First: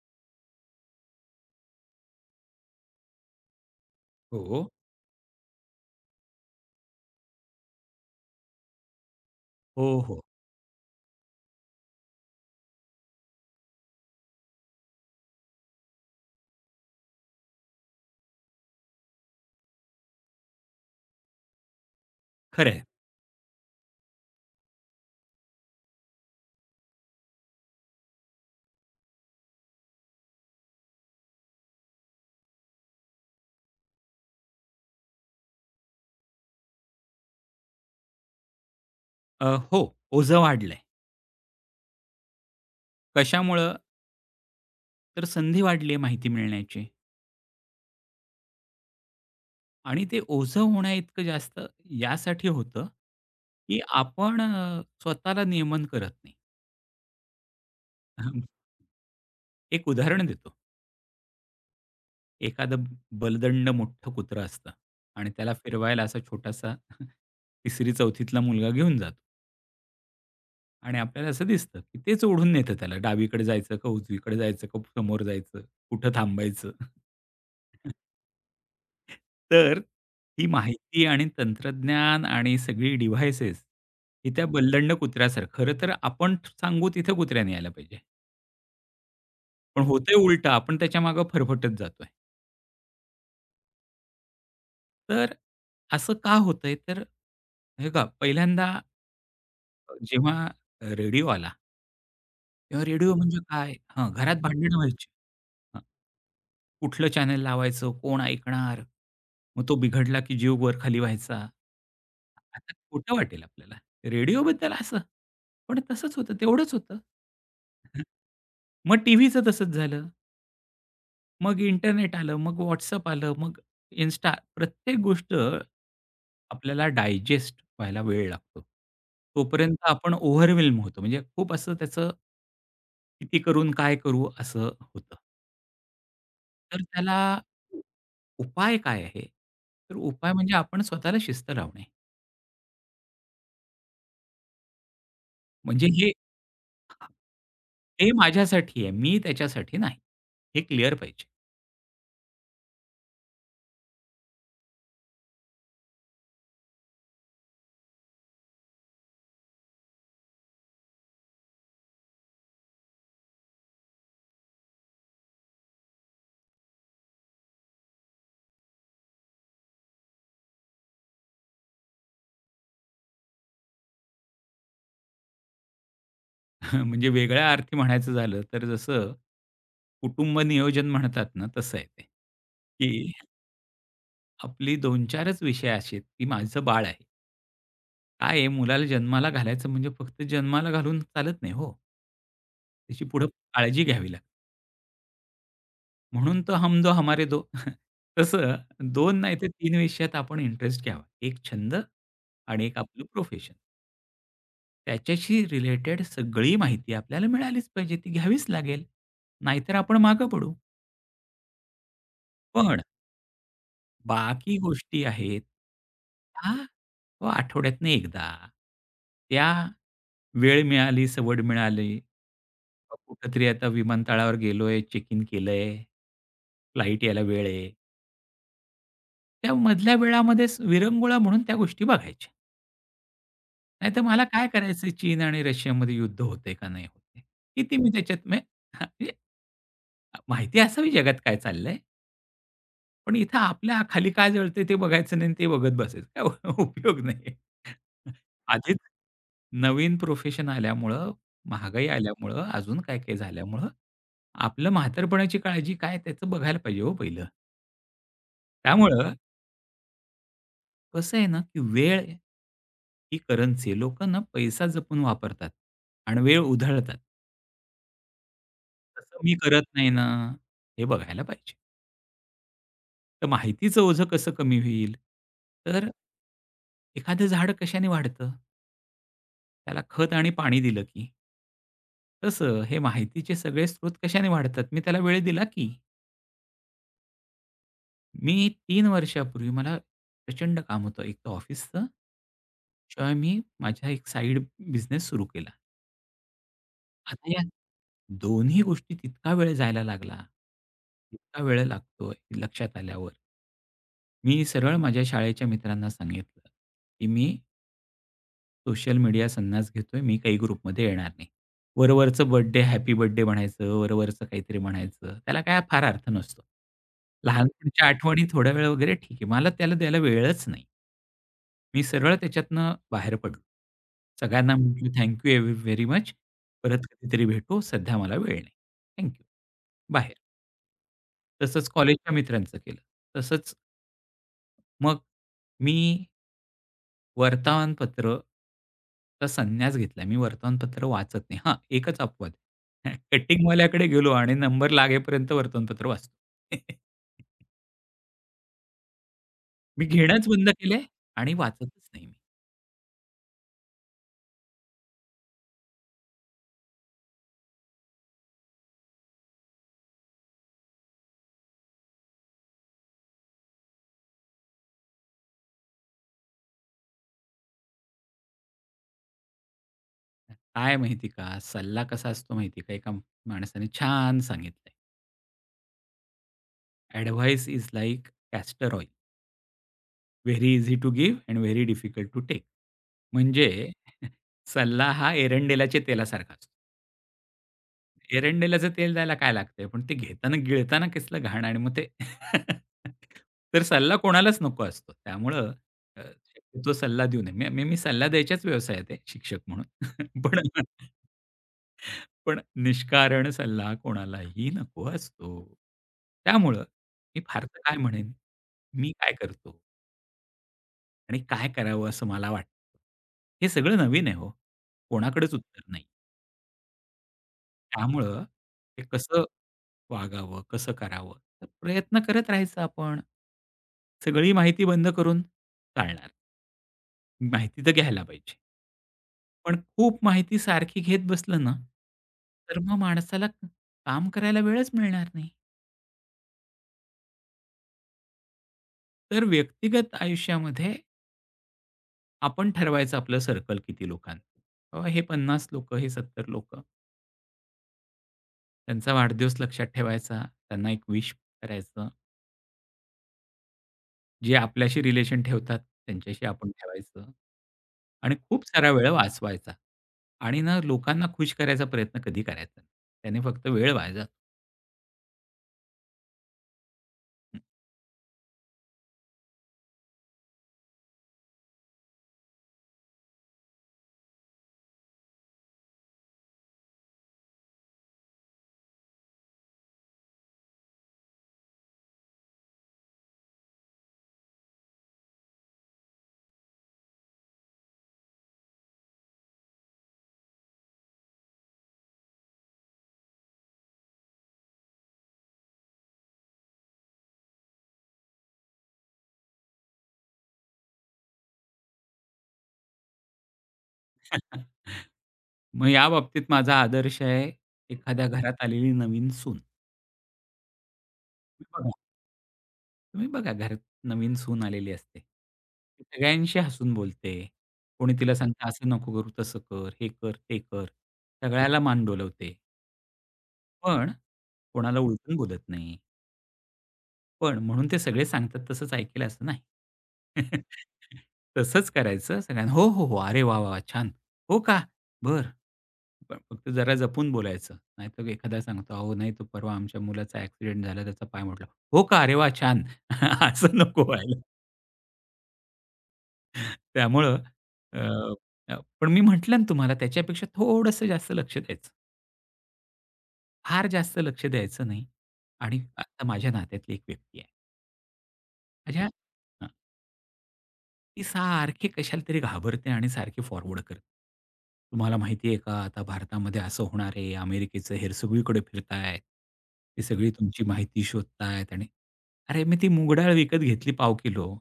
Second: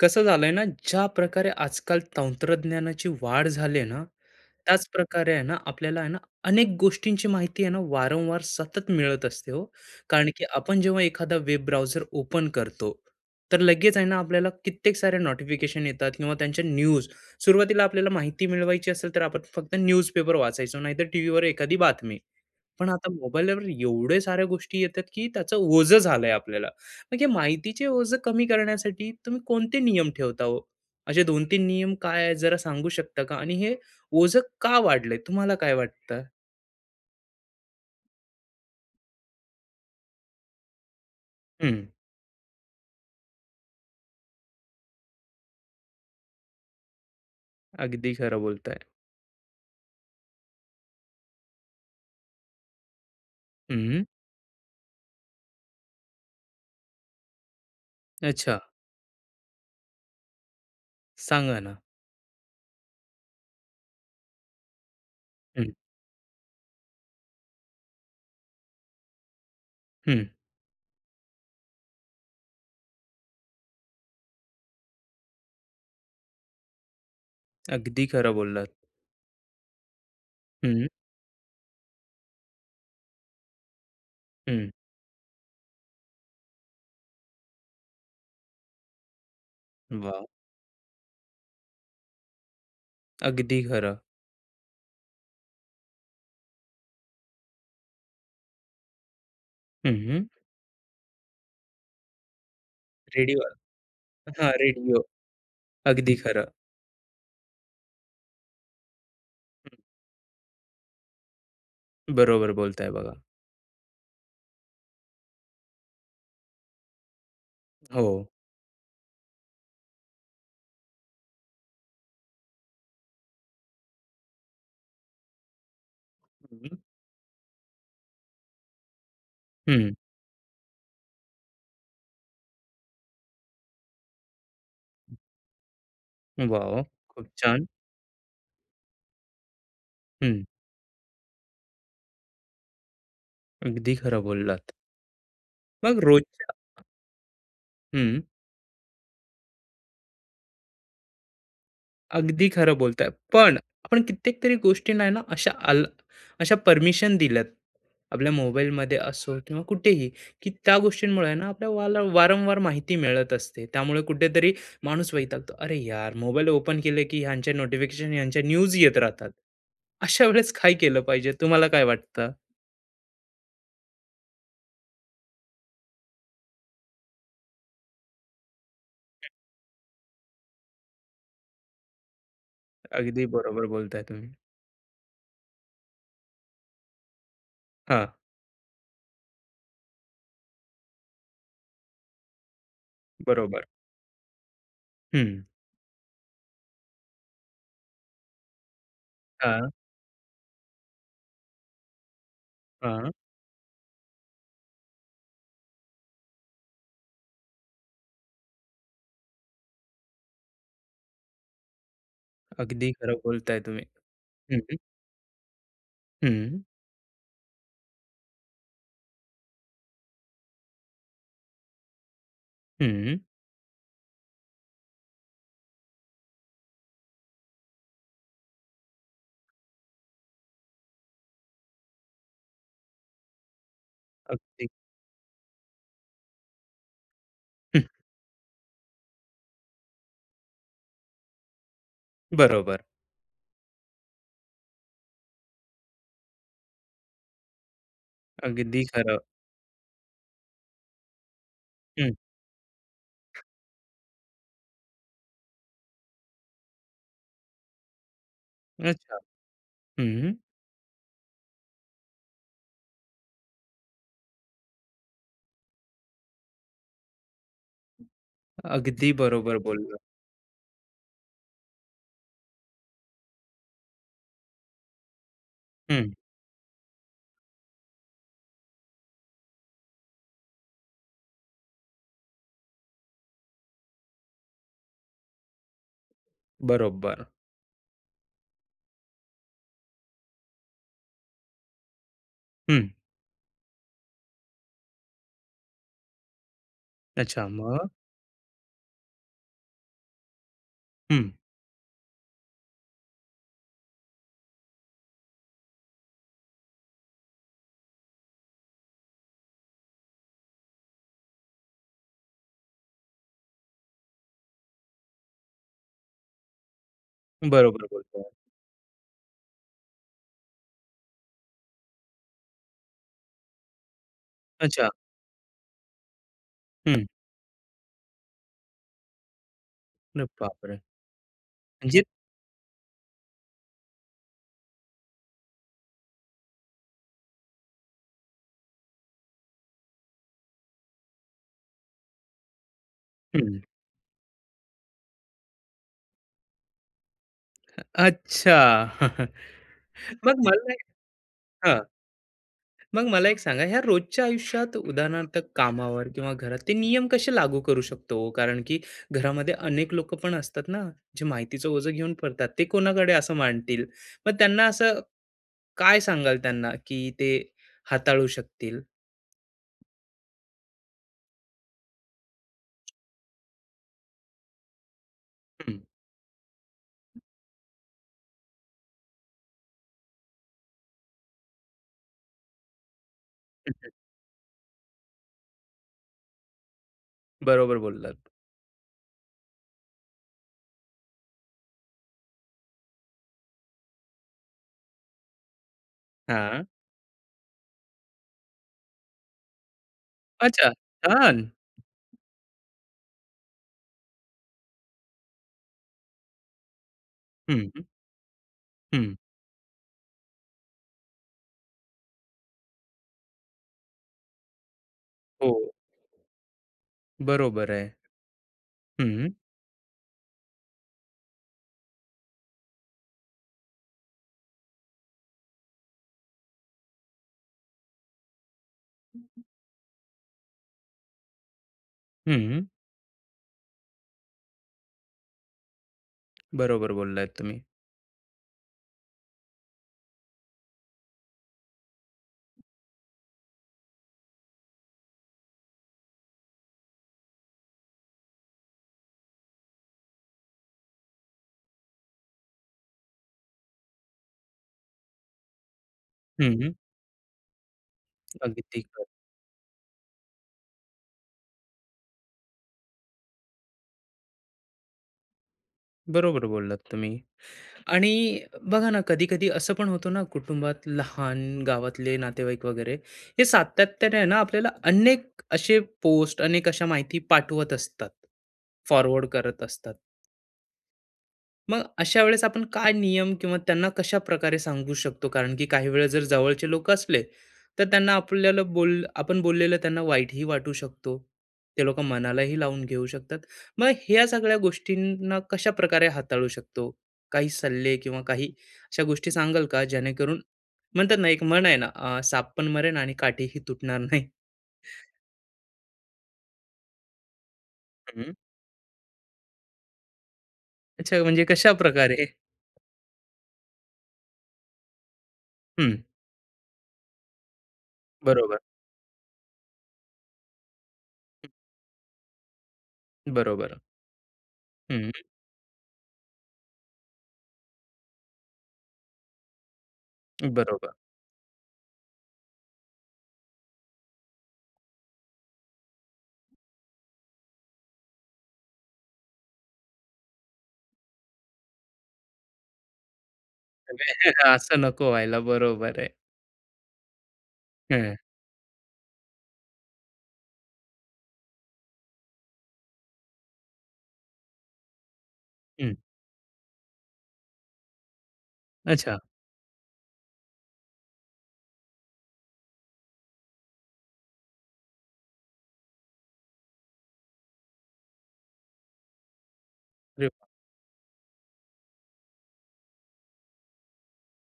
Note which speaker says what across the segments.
Speaker 1: कसं झालंय ना, ज्या प्रकारे आजकाल तंत्रज्ञानाची वाढ झाली ना,
Speaker 2: हो,
Speaker 1: त्याच प्रकारे आहे ना, आपल्याला आहे ना, अनेक गोष्टींची माहिती आहे ना, वारंवार सतत मिळत असते हो.
Speaker 2: हो, हो.
Speaker 1: कारण की आपण जेव्हा एखादा वेब ब्राउझर ओपन करतो, तर लगेच आहे ना, आपल्याला कित्येक साऱ्या नोटिफिकेशन येतात किंवा त्यांच्या न्यूज. सुरुवातीला आपल्याला माहिती मिळवायची असेल, तर आपण फक्त न्यूजपेपर वाचायचो, नाहीतर टीव्हीवर एखादी बातमी.
Speaker 2: खरं आहे.
Speaker 1: पण आता मोबाईलवर एवढे साऱ्या गोष्टी येतात, की त्याचं ओझं झालंय आपल्याला. म्हणजे माहितीचे ओझं कमी करण्यासाठी तुम्ही कोणते नियम ठेवता हो? असे 2-3 नियम काय आहेत जरा सांगू शकता का? आणि हे ओझं का वाढलंय? तुम्हाला काय वाटतं?
Speaker 2: हो, ओझं वाढलंय.
Speaker 1: हं,
Speaker 2: कशामुळं? तर संधी वाढली आहे माहिती मिळण्याची
Speaker 1: अगदी खरं बोलताय.
Speaker 2: आणि ते ओझं होण्याइतकं जास्त यासाठी होतं, की
Speaker 1: हं,
Speaker 2: आपण स्वतःला नियमन करत नाही. अहं,
Speaker 1: अच्छा.
Speaker 2: एक उदाहरण देतो.
Speaker 1: सांगा ना.
Speaker 2: एखादं बलदंड मोठं कुत्रं असतं आणि त्याला
Speaker 1: हं,
Speaker 2: फिरवायला असा छोटासा 3री-4थीतला मुलगा घेऊन जातो
Speaker 1: हं.
Speaker 2: आणि आपल्याला असं दिसतं, की तेच ओढून नेतं त्याला. डावीकडे जायचं का उजवीकडे जायचं का समोर जायचं? कुठं थांबायचं?
Speaker 1: अगदी खरं बोललात.
Speaker 2: तर ही
Speaker 1: हं,
Speaker 2: माहिती आणि तंत्रज्ञान आणि सगळी डिव्हाइसेस ही त्या
Speaker 1: हं.
Speaker 2: बल्लंड कुत्र्यासारखं खरं तर आपण सांगू तिथं कुत्र्याने यायला पाहिजे. पण होतंय
Speaker 1: वाह!
Speaker 2: उलटं, आपण त्याच्या मागे फरफटत जातोय.
Speaker 1: अगदी खरं.
Speaker 2: तर असं का होतंय? तर हे का पहिल्यांदा
Speaker 1: हं, हं.
Speaker 2: जेव्हा रेडिओ आला, तेव्हा रेडिओ म्हणजे
Speaker 1: रेडिओ
Speaker 2: काय? हां, घरात
Speaker 1: हां,
Speaker 2: भांडणं
Speaker 1: रेडिओ.
Speaker 2: व्हायची.
Speaker 1: अगदी खरं.
Speaker 2: कुठलं चॅनल लावायचं? कोण ऐकणार? मग तो बिघडला की जीव वर खाली व्हायचा.
Speaker 1: हं, बरोबर
Speaker 2: आता
Speaker 1: बोलताय बघा.
Speaker 2: खोटं वाटेल आपल्याला. रेडिओबद्दल असं. पण तसंच होतं, तेवढंच होतं.
Speaker 1: हो.
Speaker 2: मग टीव्हीचं तसंच झालं. मग इंटरनेट आलं, मग WhatsApp आलं, मग Insta. प्रत्येक गोष्ट
Speaker 1: हं,
Speaker 2: आपल्याला डायजेस्ट व्हायला वेळ लागतो. तोपर्यंत
Speaker 1: हं.
Speaker 2: आपण ओव्हरवेल्म होतो. म्हणजे खूप असं त्याचं किती करून काय करू असं होतं. तर
Speaker 1: वॉव!
Speaker 2: त्याला
Speaker 1: खूप छान.
Speaker 2: उपाय काय आहे? तर उपाय हं.
Speaker 1: हं,
Speaker 2: म्हणजे आपण स्वतःला शिस्त लावणे.
Speaker 1: अगदी खरं बोललात.
Speaker 2: म्हणजे
Speaker 1: मग
Speaker 2: हे
Speaker 1: रोजच्या
Speaker 2: हे माझ्यासाठी आहे, मी त्याच्यासाठी नाही. हे क्लिअर पाहिजे.
Speaker 1: अगदी खरं बोलताय. पण आपण कित्येक तरी गोष्टींना आहे ना अशा परमिशन दिल्यात. आपल्या मोबाईलमध्ये असो किंवा कुठेही, की त्या गोष्टींमुळे आहे ना आपल्या वाला वारंवार माहिती मिळत असते. त्यामुळे कुठेतरी माणूस वैतागतो. "अरे यार, मोबाईल ओपन केले की ह्यांच्या नोटिफिकेशन, ह्यांच्या न्यूज येत राहतात." अशा वेळेस काय केलं पाहिजे? तुम्हाला काय वाटतं?
Speaker 2: म्हणजे वेगळ्या अर्थी म्हणायचं झालं तर जसं कुटुंब नियोजन म्हणतात ना, तसं आहे ते, की
Speaker 1: अगदी बरोबर बोलताय तुम्ही.
Speaker 2: आपली 2-4च विषय असे आहेत, की माझं बाळ आहे.
Speaker 1: हां,
Speaker 2: काय आहे मुलाला जन्माला घालायचं म्हणजे फक्त जन्माला घालून चालत नाही हो. त्याची पुढे
Speaker 1: बरोबर.
Speaker 2: काळजी घ्यावी लागते.
Speaker 1: हं.
Speaker 2: म्हणून तर हम दो हमारे दो. तसं 2 नाही तर
Speaker 1: हां,
Speaker 2: 3 विषयात आपण इंटरेस्ट घ्यावा. एक छंद आणि एक आपलं
Speaker 1: हां.
Speaker 2: प्रोफेशन. त्याच्याशी रिलेटेड सगळी माहिती आपल्याला मिळालीच पाहिजे. ती घ्यावीच लागेल. नाहीतर आपण मागे पडू. पण
Speaker 1: अगदी खरं बोलताय तुम्ही.
Speaker 2: बाकी
Speaker 1: हं,
Speaker 2: गोष्टी आहेत, त्या
Speaker 1: हं,
Speaker 2: हो, आठवड्यातनं एकदा. त्या वेळ मिळाली, सवड मिळाली.
Speaker 1: हं.
Speaker 2: कुठेतरी आता विमानतळावर गेलोय, चेक इन केलंय, फ्लाइट यायला वेळ आहे. त्या मधल्या वेळामध्येच विरंगुळा म्हणून त्या गोष्टी बघायच्या. नाहीतर मला काय
Speaker 1: अगदी.
Speaker 2: करायचंय चीन आणि रशियामध्ये युद्ध होते का नाही होतंय? किती मी त्याच्यात मे हां, म्हणजे माहिती असावी जगात काय चाललंय,
Speaker 1: बरोबर.
Speaker 2: पण इथं आपल्या खाली काय जळतंय ते बघायचं नाही आणि ते बघत बसायचं. काय उपयोग नाही. आधीच
Speaker 1: अगदी खरं.
Speaker 2: नवीन प्रोफेशन आल्यामुळं, महागाई
Speaker 1: हं.
Speaker 2: आल्यामुळं, अजून काय-काय झाल्यामुळं आपलं म्हातारपणाची काळजी काय त्याचं बघायला पाहिजे हो पहिलं. त्यामुळं
Speaker 1: अच्छा. हं.
Speaker 2: कसं आहे ना, की वेळ ही करन्सी आहे. ना पैसा जपून वापरतात आणि वेळ उधळतात.
Speaker 1: अगदी
Speaker 2: तसं मी
Speaker 1: बरोबर
Speaker 2: करत नाही
Speaker 1: बोलला.
Speaker 2: ना, हे बघायला पाहिजे. तर माहितीचं ओझं कसं कमी होईल? तर
Speaker 1: हं.
Speaker 2: एखादं झाड कशाने वाढतं? त्याला खत आणि पाणी दिलं की. तसं हे माहितीचे सगळे स्रोत कशाने वाढतात? मी त्याला वेळ दिला की.
Speaker 1: बरोबर.
Speaker 2: मी 3 वर्षापूर्वी मला प्रचंड काम होतं, एक तर ऑफिसचं,
Speaker 1: हं.
Speaker 2: शिवाय मी माझा एक साइड बिझनेस सुरू केला. आता या
Speaker 1: अच्छा मग?
Speaker 2: दोन्ही गोष्टी तितका वेळ जायला लागला,
Speaker 1: हं.
Speaker 2: इतका वेळ लागतोय लक्षात आल्यावर. मी सरळ माझ्या शाळेच्या मित्रांना सांगितलं, की मी सोशल मीडिया संन्यास घेतोय, मी काही ग्रुपमध्ये येणार नाही. वरवरचं बर्थडे, हॅपी बर्थडे म्हणायचं, वरवरचं काहीतरी म्हणायचं. त्याला काय फार अर्थ नसतो. लहानपणीच्या
Speaker 1: बरोबर
Speaker 2: आठवणी
Speaker 1: बोलतोय.
Speaker 2: थोडा वेळ वगैरे ठीक आहे. मला त्याला द्यायला वेळच नाही. मी सरळ त्याच्यातनं बाहेर पडलो. सगळ्यांना
Speaker 1: अच्छा.
Speaker 2: म्हटलं, "थँक एव्ह व्हेरी मच. परत
Speaker 1: हं.
Speaker 2: कधीतरी भेटू. सध्या मला वेळ नाही. थँक बाहेर.
Speaker 1: अरे बापरे!
Speaker 2: तसंच
Speaker 1: म्हणजे
Speaker 2: कॉलेजच्या मित्रांचं केलं. तसंच मग मी वर्तमानपत्रचा संन्यास घेतलाय. मी वर्तमानपत्र वाचत नाही. हां, एकच अपवाद.
Speaker 1: हं.
Speaker 2: कटिंगवाल्याकडे गेलो आणि नंबर लागेपर्यंत वर्तमानपत्र वाचतो.
Speaker 1: अच्छा.
Speaker 2: मी घेणंच
Speaker 1: मग
Speaker 2: बंद
Speaker 1: मला
Speaker 2: केलंय
Speaker 1: एक
Speaker 2: आणि
Speaker 1: हां.
Speaker 2: वाचतच नाही मी.
Speaker 1: मग मला एक सांगा, ह्या रोजच्या आयुष्यात उदाहरणार्थ कामावर किंवा घरात ते नियम कसे लागू करू शकतो हो? कारण की घरामध्ये अनेक लोकं पण असतात ना, जे माहितीचं ओझं घेऊन पडतात. ते कोणाकडे असं मांडतील? मग त्यांना असं काय सांगाल त्यांना, की ते हाताळू शकतील?
Speaker 2: काय माहिती का, सल्ला कसा असतो माहिती का, एका माणसाने छान सांगितलंय.
Speaker 1: हं.
Speaker 2: "Advice is like castor oil. Very easy to give and very difficult to take." म्हणजे
Speaker 1: हं.
Speaker 2: सल्ला हा एरंडेलाच्या तेलासारखा असतो.
Speaker 1: बरोबर बोललात.
Speaker 2: एरंडेलाचं तेल द्यायला काय लागतंय, पण ते घेताना गिळताना कसलं घाण आणि मग ते तर सल्ला कोणालाच नको असतो. त्यामुळं अ,
Speaker 1: हां.
Speaker 2: शक्यतो सल्ला देऊ नये. मी मी मी सल्ला द्यायच्याच व्यवसायात आहे शिक्षक म्हणून. पण
Speaker 1: अच्छा. छान.
Speaker 2: पण निष्कारण सल्ला कोणालाही नको असतो. त्यामुळं मी फारसं
Speaker 1: हं,
Speaker 2: काय म्हणेन, मी काय
Speaker 1: हं.
Speaker 2: करतो आणि काय करावं असं मला वाटतं. हे सगळं नवीन आहे हो. कोणाकडेच
Speaker 1: हो,
Speaker 2: उत्तर नाही.
Speaker 1: बरोबर आहे.
Speaker 2: त्यामुळं ते कसं
Speaker 1: हं,
Speaker 2: वागावं? कसं करावं? तर प्रयत्न करत राहायचा आपण. सगळी माहिती बंद करून चालणार. माहिती तर घ्यायला पाहिजे. पण खूप माहिती सारखी घेत बसलं ना, तर
Speaker 1: हं.
Speaker 2: मग माणसाला काम करायला वेळच मिळणार नाही.
Speaker 1: बरोबर बोललात तुम्ही.
Speaker 2: तर व्यक्तिगत आयुष्यामध्ये आपण ठरवायचं आपलं सर्कल किती लोकांचं. बाबा हे 50 लोकं, हे 70 लोकं. त्यांचा वाढदिवस लक्षात ठेवायचा. त्यांना एक विश करायचं. जे आपल्याशी रिलेशन ठेवतात त्यांच्याशी आपण
Speaker 1: हं.
Speaker 2: ठेवायचं आणि खूप सारा
Speaker 1: अगदी
Speaker 2: वेळ
Speaker 1: खरं.
Speaker 2: वाचवायचा आणि ना लोकांना खुश करायचा प्रयत्न कधी करायचा नाही. त्याने फक्त वेळ वाया जातो.
Speaker 1: बरोबर बोललात तुम्ही. आणि बघा ना, कधी-कधी असं पण होतं ना, कुटुंबात लहान गावातले नातेवाईक वगैरे हे सातत्याने आहे ना, आपल्याला अनेक असे पोस्ट, अनेक अशा माहिती पाठवत असतात, फॉरवर्ड करत असतात. मग अशा वेळेस आपण काय नियम किंवा त्यांना कशा प्रकारे सांगू शकतो? कारण की काही वेळा जर जवळचे लोक असले, तर त्यांना आपल्याला बोल आपण बोललेलं त्यांना वाईटही वाटू शकतो. ते लोक मनालाही लावून घेऊ शकतात. मग ह्या सगळ्या गोष्टींना कशा प्रकारे हाताळू शकतो? काही सल्ले किंवा काही अशा गोष्टी सांगाल का? जेणेकरून म्हणतात ना, एक म्हण आहे ना, "साप पण मरेन आणि काठीही तुटणार नाही."
Speaker 2: मग या बाबतीत माझा आदर्श आहे एखाद्या
Speaker 1: हं.
Speaker 2: घरात आलेली नवीन सून.
Speaker 1: अच्छा,
Speaker 2: तुम्ही
Speaker 1: म्हणजे
Speaker 2: बघा,
Speaker 1: कशा प्रकारे?
Speaker 2: तुम्ही बघा घरात नवीन सून आलेली असते. ती
Speaker 1: हं,
Speaker 2: सगळ्यांशी हसून बोलते. कोणी तिला सांगतं,
Speaker 1: बरोबर,
Speaker 2: "असं नको करू, तसं कर, हे कर, ते कर." सगळ्याला मान डोलवते,
Speaker 1: बरोबर.
Speaker 2: पण कोणाला
Speaker 1: हं,
Speaker 2: उलटून बोलत नाही. पण म्हणून ते सगळे सांगतात तसंच ऐकेल असं नाही.
Speaker 1: बरोबर.
Speaker 2: तसंच करायचं सगळ्यांना. "हो, हो, हो. अरे वाह, वाह, वाह! छान. हो का? बरं." पण फक्त जरा जपून बोलायचं. नाहीतर एखादा सांगतो, "अहो, नाही तो परवा आमच्या मुलाचा ॲक्सिडेंट झाला, त्याचा पाय मोडला." "हो का? अरे वाह! छान." असं नको व्हायला.
Speaker 1: असं नको व्हायला. बरोबर आहे.
Speaker 2: त्यामुळं अ,
Speaker 1: हं,
Speaker 2: अ, पण मी म्हटलं ना तुम्हाला त्याच्यापेक्षा थोडंसं जास्त लक्ष द्यायचं. फार जास्त लक्ष द्यायचं नाही आणि
Speaker 1: हं.
Speaker 2: आता माझ्या नात्यातली एक व्यक्ती आहे. माझ्या
Speaker 1: अच्छा.
Speaker 2: ती सारखी कशाला तरी घाबरते आणि सारखी फॉरवर्ड करते. तुम्हाला माहिती आहे का आता भारतामध्ये असं होणार आहे, अमेरिकेचं हेर सगळीकडे फिरतायत. ते सगळी
Speaker 1: अरे
Speaker 2: तुमची
Speaker 1: वाह!
Speaker 2: माहिती शोधतायत आणि अरे मी ती मूग डाळ विकत घेतली पाव किलो.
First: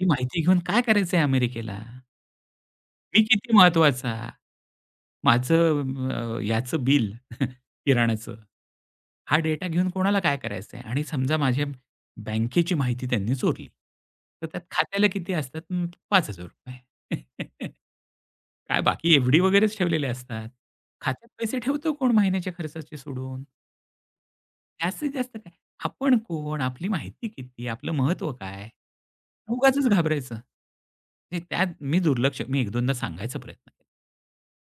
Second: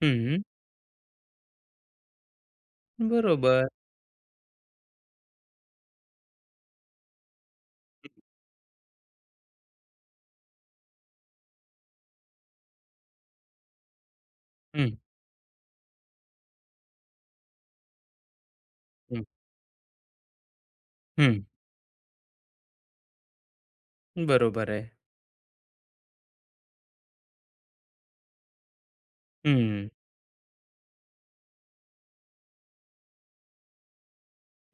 Speaker 2: ती माहिती
Speaker 1: हं,
Speaker 2: घेऊन काय करायचं आहे अमेरिकेला? मी किती
Speaker 1: बरोबर.
Speaker 2: महत्वाचा? माझं याचं बिल किराण्याचं हा डेटा घेऊन कोणाला काय करायचं आहे? आणि समजा माझ्या बँकेची माहिती त्यांनी चोरली, तर त्यात
Speaker 1: हं,
Speaker 2: खात्याला किती असतात? ₹5000 काय बाकी
Speaker 1: हं,
Speaker 2: एफ-डी वगैरेच ठेवलेले असतात. खात्यात
Speaker 1: हं.
Speaker 2: पैसे ठेवतो कोण महिन्याच्या खर्चाचे सोडून?
Speaker 1: बरोबर आहे.
Speaker 2: जास्तीत जास्त काय? आपण कोण? आपली माहिती किती? आपलं महत्त्व काय? उगाचच
Speaker 1: हं,
Speaker 2: घाबरायचं. ते त्यात मी दुर्लक्ष मी 1-2दा सांगायचा प्रयत्न केला.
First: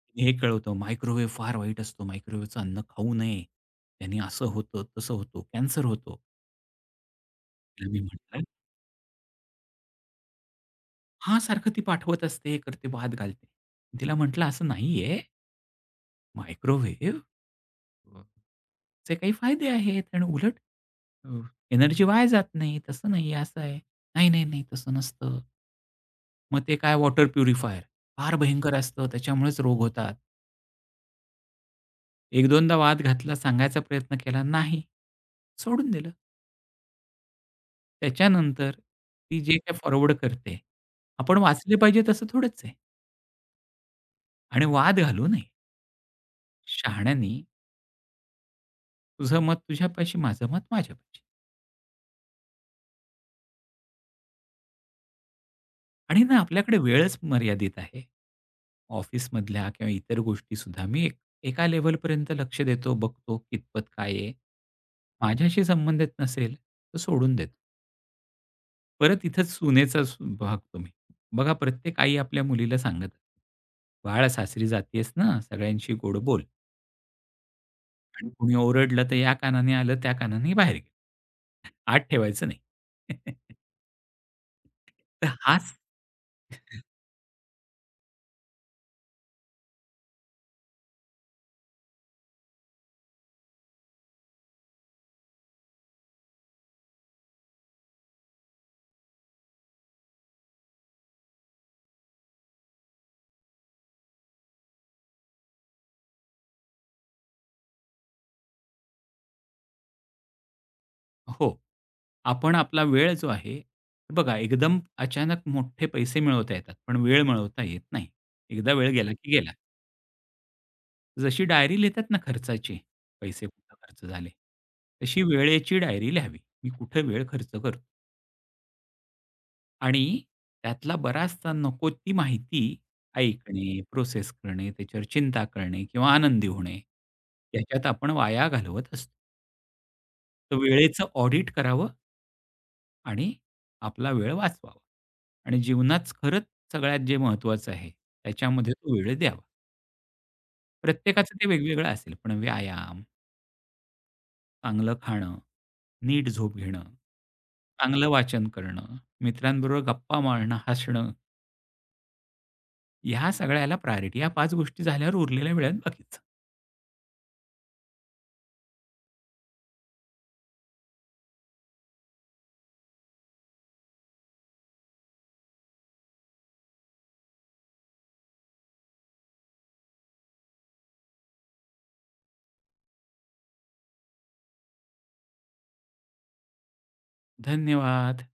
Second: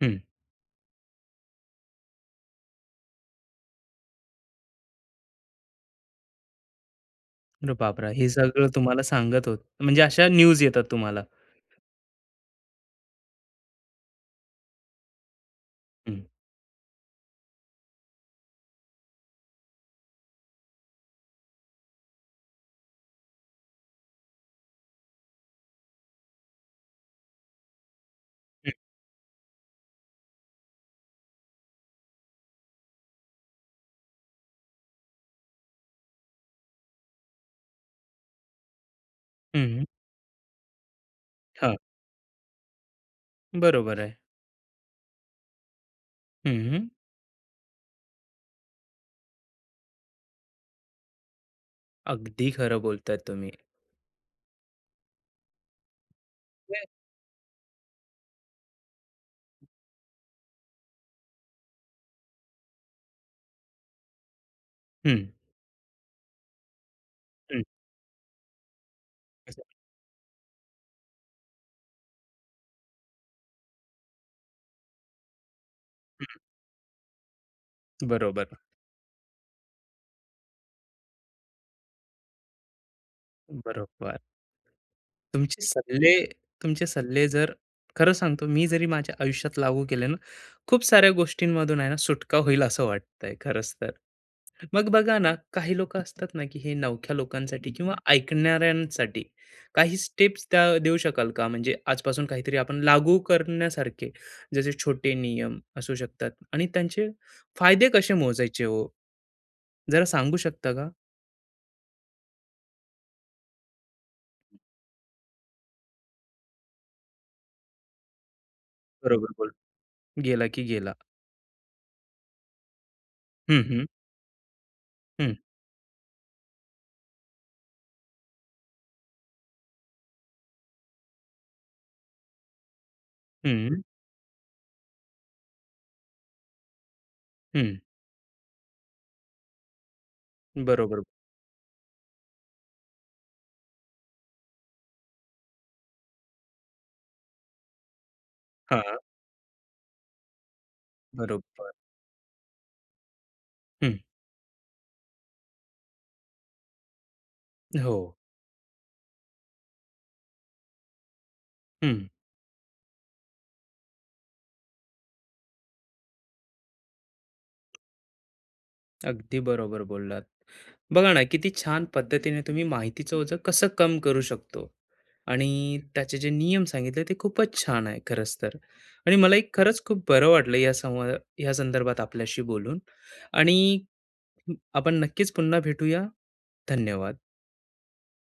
Speaker 1: हं.
Speaker 2: मी हे कळवतो, "मायक्रोवेव्ह फार वाईट असतो. मायक्रोवेव्हचं अन्न खाऊ नये. त्याने असं होतं, तसं होतं, कॅन्सर होतो."
Speaker 1: अरे
Speaker 2: तिला मी
Speaker 1: बापरे! हे
Speaker 2: म्हटलं
Speaker 1: सगळं तुम्हाला सांगत होत म्हणजे अशा न्यूज येतात तुम्हाला.
Speaker 2: हां, सारखं ती पाठवत असते, हे करते, वाद घालते. तिला म्हटलं, "असं नाहीये.
Speaker 1: हं,
Speaker 2: मायक्रोवेव्ह चे काही फायदे आहेत आणि उलट एनर्जी वाया जात नाही. तसं नाही आहे, असं आहे." "नाही, नाही, नाही, तसं नसतं. मग ते काय वॉटर प्युरिफायर फार भयंकर असतं. त्याच्यामुळेच रोग होतात." 1-2दा वाद घातला, सांगायचा प्रयत्न केला, नाही. सोडून दिलं. त्याच्यानंतर ती जे काही
Speaker 1: हं, हं.
Speaker 2: फॉरवर्ड करते, आपण वाचले
Speaker 1: हां,
Speaker 2: पाहिजे तसं थोडंच आहे
Speaker 1: बरोबर आहे.
Speaker 2: आणि वाद घालू नये.
Speaker 1: हं, हं.
Speaker 2: शहाण्यानी तुझं मत तुझ्यापाशी, माझं मत माझ्यापाशी.
Speaker 1: अगदी खरं बोलताय तुम्ही.
Speaker 2: आणि ना आपल्याकडे
Speaker 1: हं,
Speaker 2: वेळच मर्यादित आहे. ऑफिसमधल्या किंवा इतर गोष्टी गोष्टीसुद्धा मी एका लेव्हलपर्यंत लक्ष देतो, बघतो कितपत काय आहे.
Speaker 1: हं.
Speaker 2: माझ्याशी संबंधित नसेल तर सोडून देतो.
Speaker 1: हं.
Speaker 2: परत इथंच सुनेचाच भाग तुम्ही. बघा प्रत्येक आई आपल्या मुलीला सांगत असते, "बाळा सासरी जातीयेस ना, सगळ्यांशी गोड बोल आणि
Speaker 1: बरोबर,
Speaker 2: कुणी ओरडलं तर या कानाने आलं, त्या कानाने बाहेर गेलं. आत ठेवायचं नाही."
Speaker 1: बरोबर.
Speaker 2: तर
Speaker 1: तुमचे
Speaker 2: हाच
Speaker 1: सल्ले तुमचे सल्ले जर खरं सांगतो मी जरी माझ्या आयुष्यात लागू केले ना खूप साऱ्या गोष्टींमधून आहे ना सुटका होईल असं वाटतंय खरंच तर मग बघा ना काही लोक असतात ना की हे नवख्या लोकांसाठी किंवा ऐकणाऱ्यांसाठी काही स्टेप्स त्या देऊ शकाल का म्हणजे आजपासून काहीतरी आपण लागू करण्यासारखे जसे छोटे नियम असू शकतात आणि त्यांचे फायदे कसे मोजायचे हो जरा सांगू शकता का
Speaker 2: हो. आपण आपला वेळ जो आहे, बघा एकदम अचानक मोठे पैसे मिळवता येतात, पण वेळ मिळवता येत नाही. एकदा वेळ गेला की
Speaker 1: बरोबर
Speaker 2: गेला.
Speaker 1: बोल गेला की गेला
Speaker 2: जशी डायरी लिहितात ना खर्चाची, पैसे
Speaker 1: हम्म
Speaker 2: कुठे
Speaker 1: हम्म
Speaker 2: खर्च झाले, तशी
Speaker 1: हम्म
Speaker 2: वेळेची डायरी लिहावी. मी कुठे वेळ खर्च करतो आणि त्यातला बराचसा नको ती माहिती ऐकणे,
Speaker 1: हम्म
Speaker 2: प्रोसेस करणे, त्याच्यावर चिंता करणे किंवा आनंदी होणे,
Speaker 1: हम्म
Speaker 2: याच्यात आपण वाया घालवत असतो. तर
Speaker 1: बरोबर.
Speaker 2: वेळेचं ऑडिट करावं आणि आपला वेळ वाचवावा. आणि जीवनात खरंच सगळ्यात जे महत्त्वाचं आहे, त्याच्यामध्ये
Speaker 1: हां,
Speaker 2: तो वेळ द्यावा. प्रत्येकाचं ते
Speaker 1: बरोबर.
Speaker 2: वेगवेगळं असेल, पण व्यायाम,
Speaker 1: हं,
Speaker 2: चांगलं खाणं, नीट झोप घेणं,
Speaker 1: हो.
Speaker 2: चांगलं वाचन करणं, मित्रांबरोबर गप्पा मारणं, हसणं,
Speaker 1: हं,
Speaker 2: ह्या सगळ्याला प्रायोरिटी. या 5 गोष्टी झाल्यावर उरलेल्या वेळात बाकीचं.
Speaker 1: अगदी बरोबर बोललात. बघा ना, किती छान पद्धतीने तुम्ही माहितीचं ओझं कसं कम करू शकतो आणि त्याचे जे नियम सांगितले ते खूपच छान आहे खरंच तर. आणि मलाही खरंच खूप बरं वाटलं या संदर्भात आपल्याशी बोलून आणि आपण नक्कीच पुन्हा भेटूया. धन्यवाद.
Speaker 2: धन्यवाद.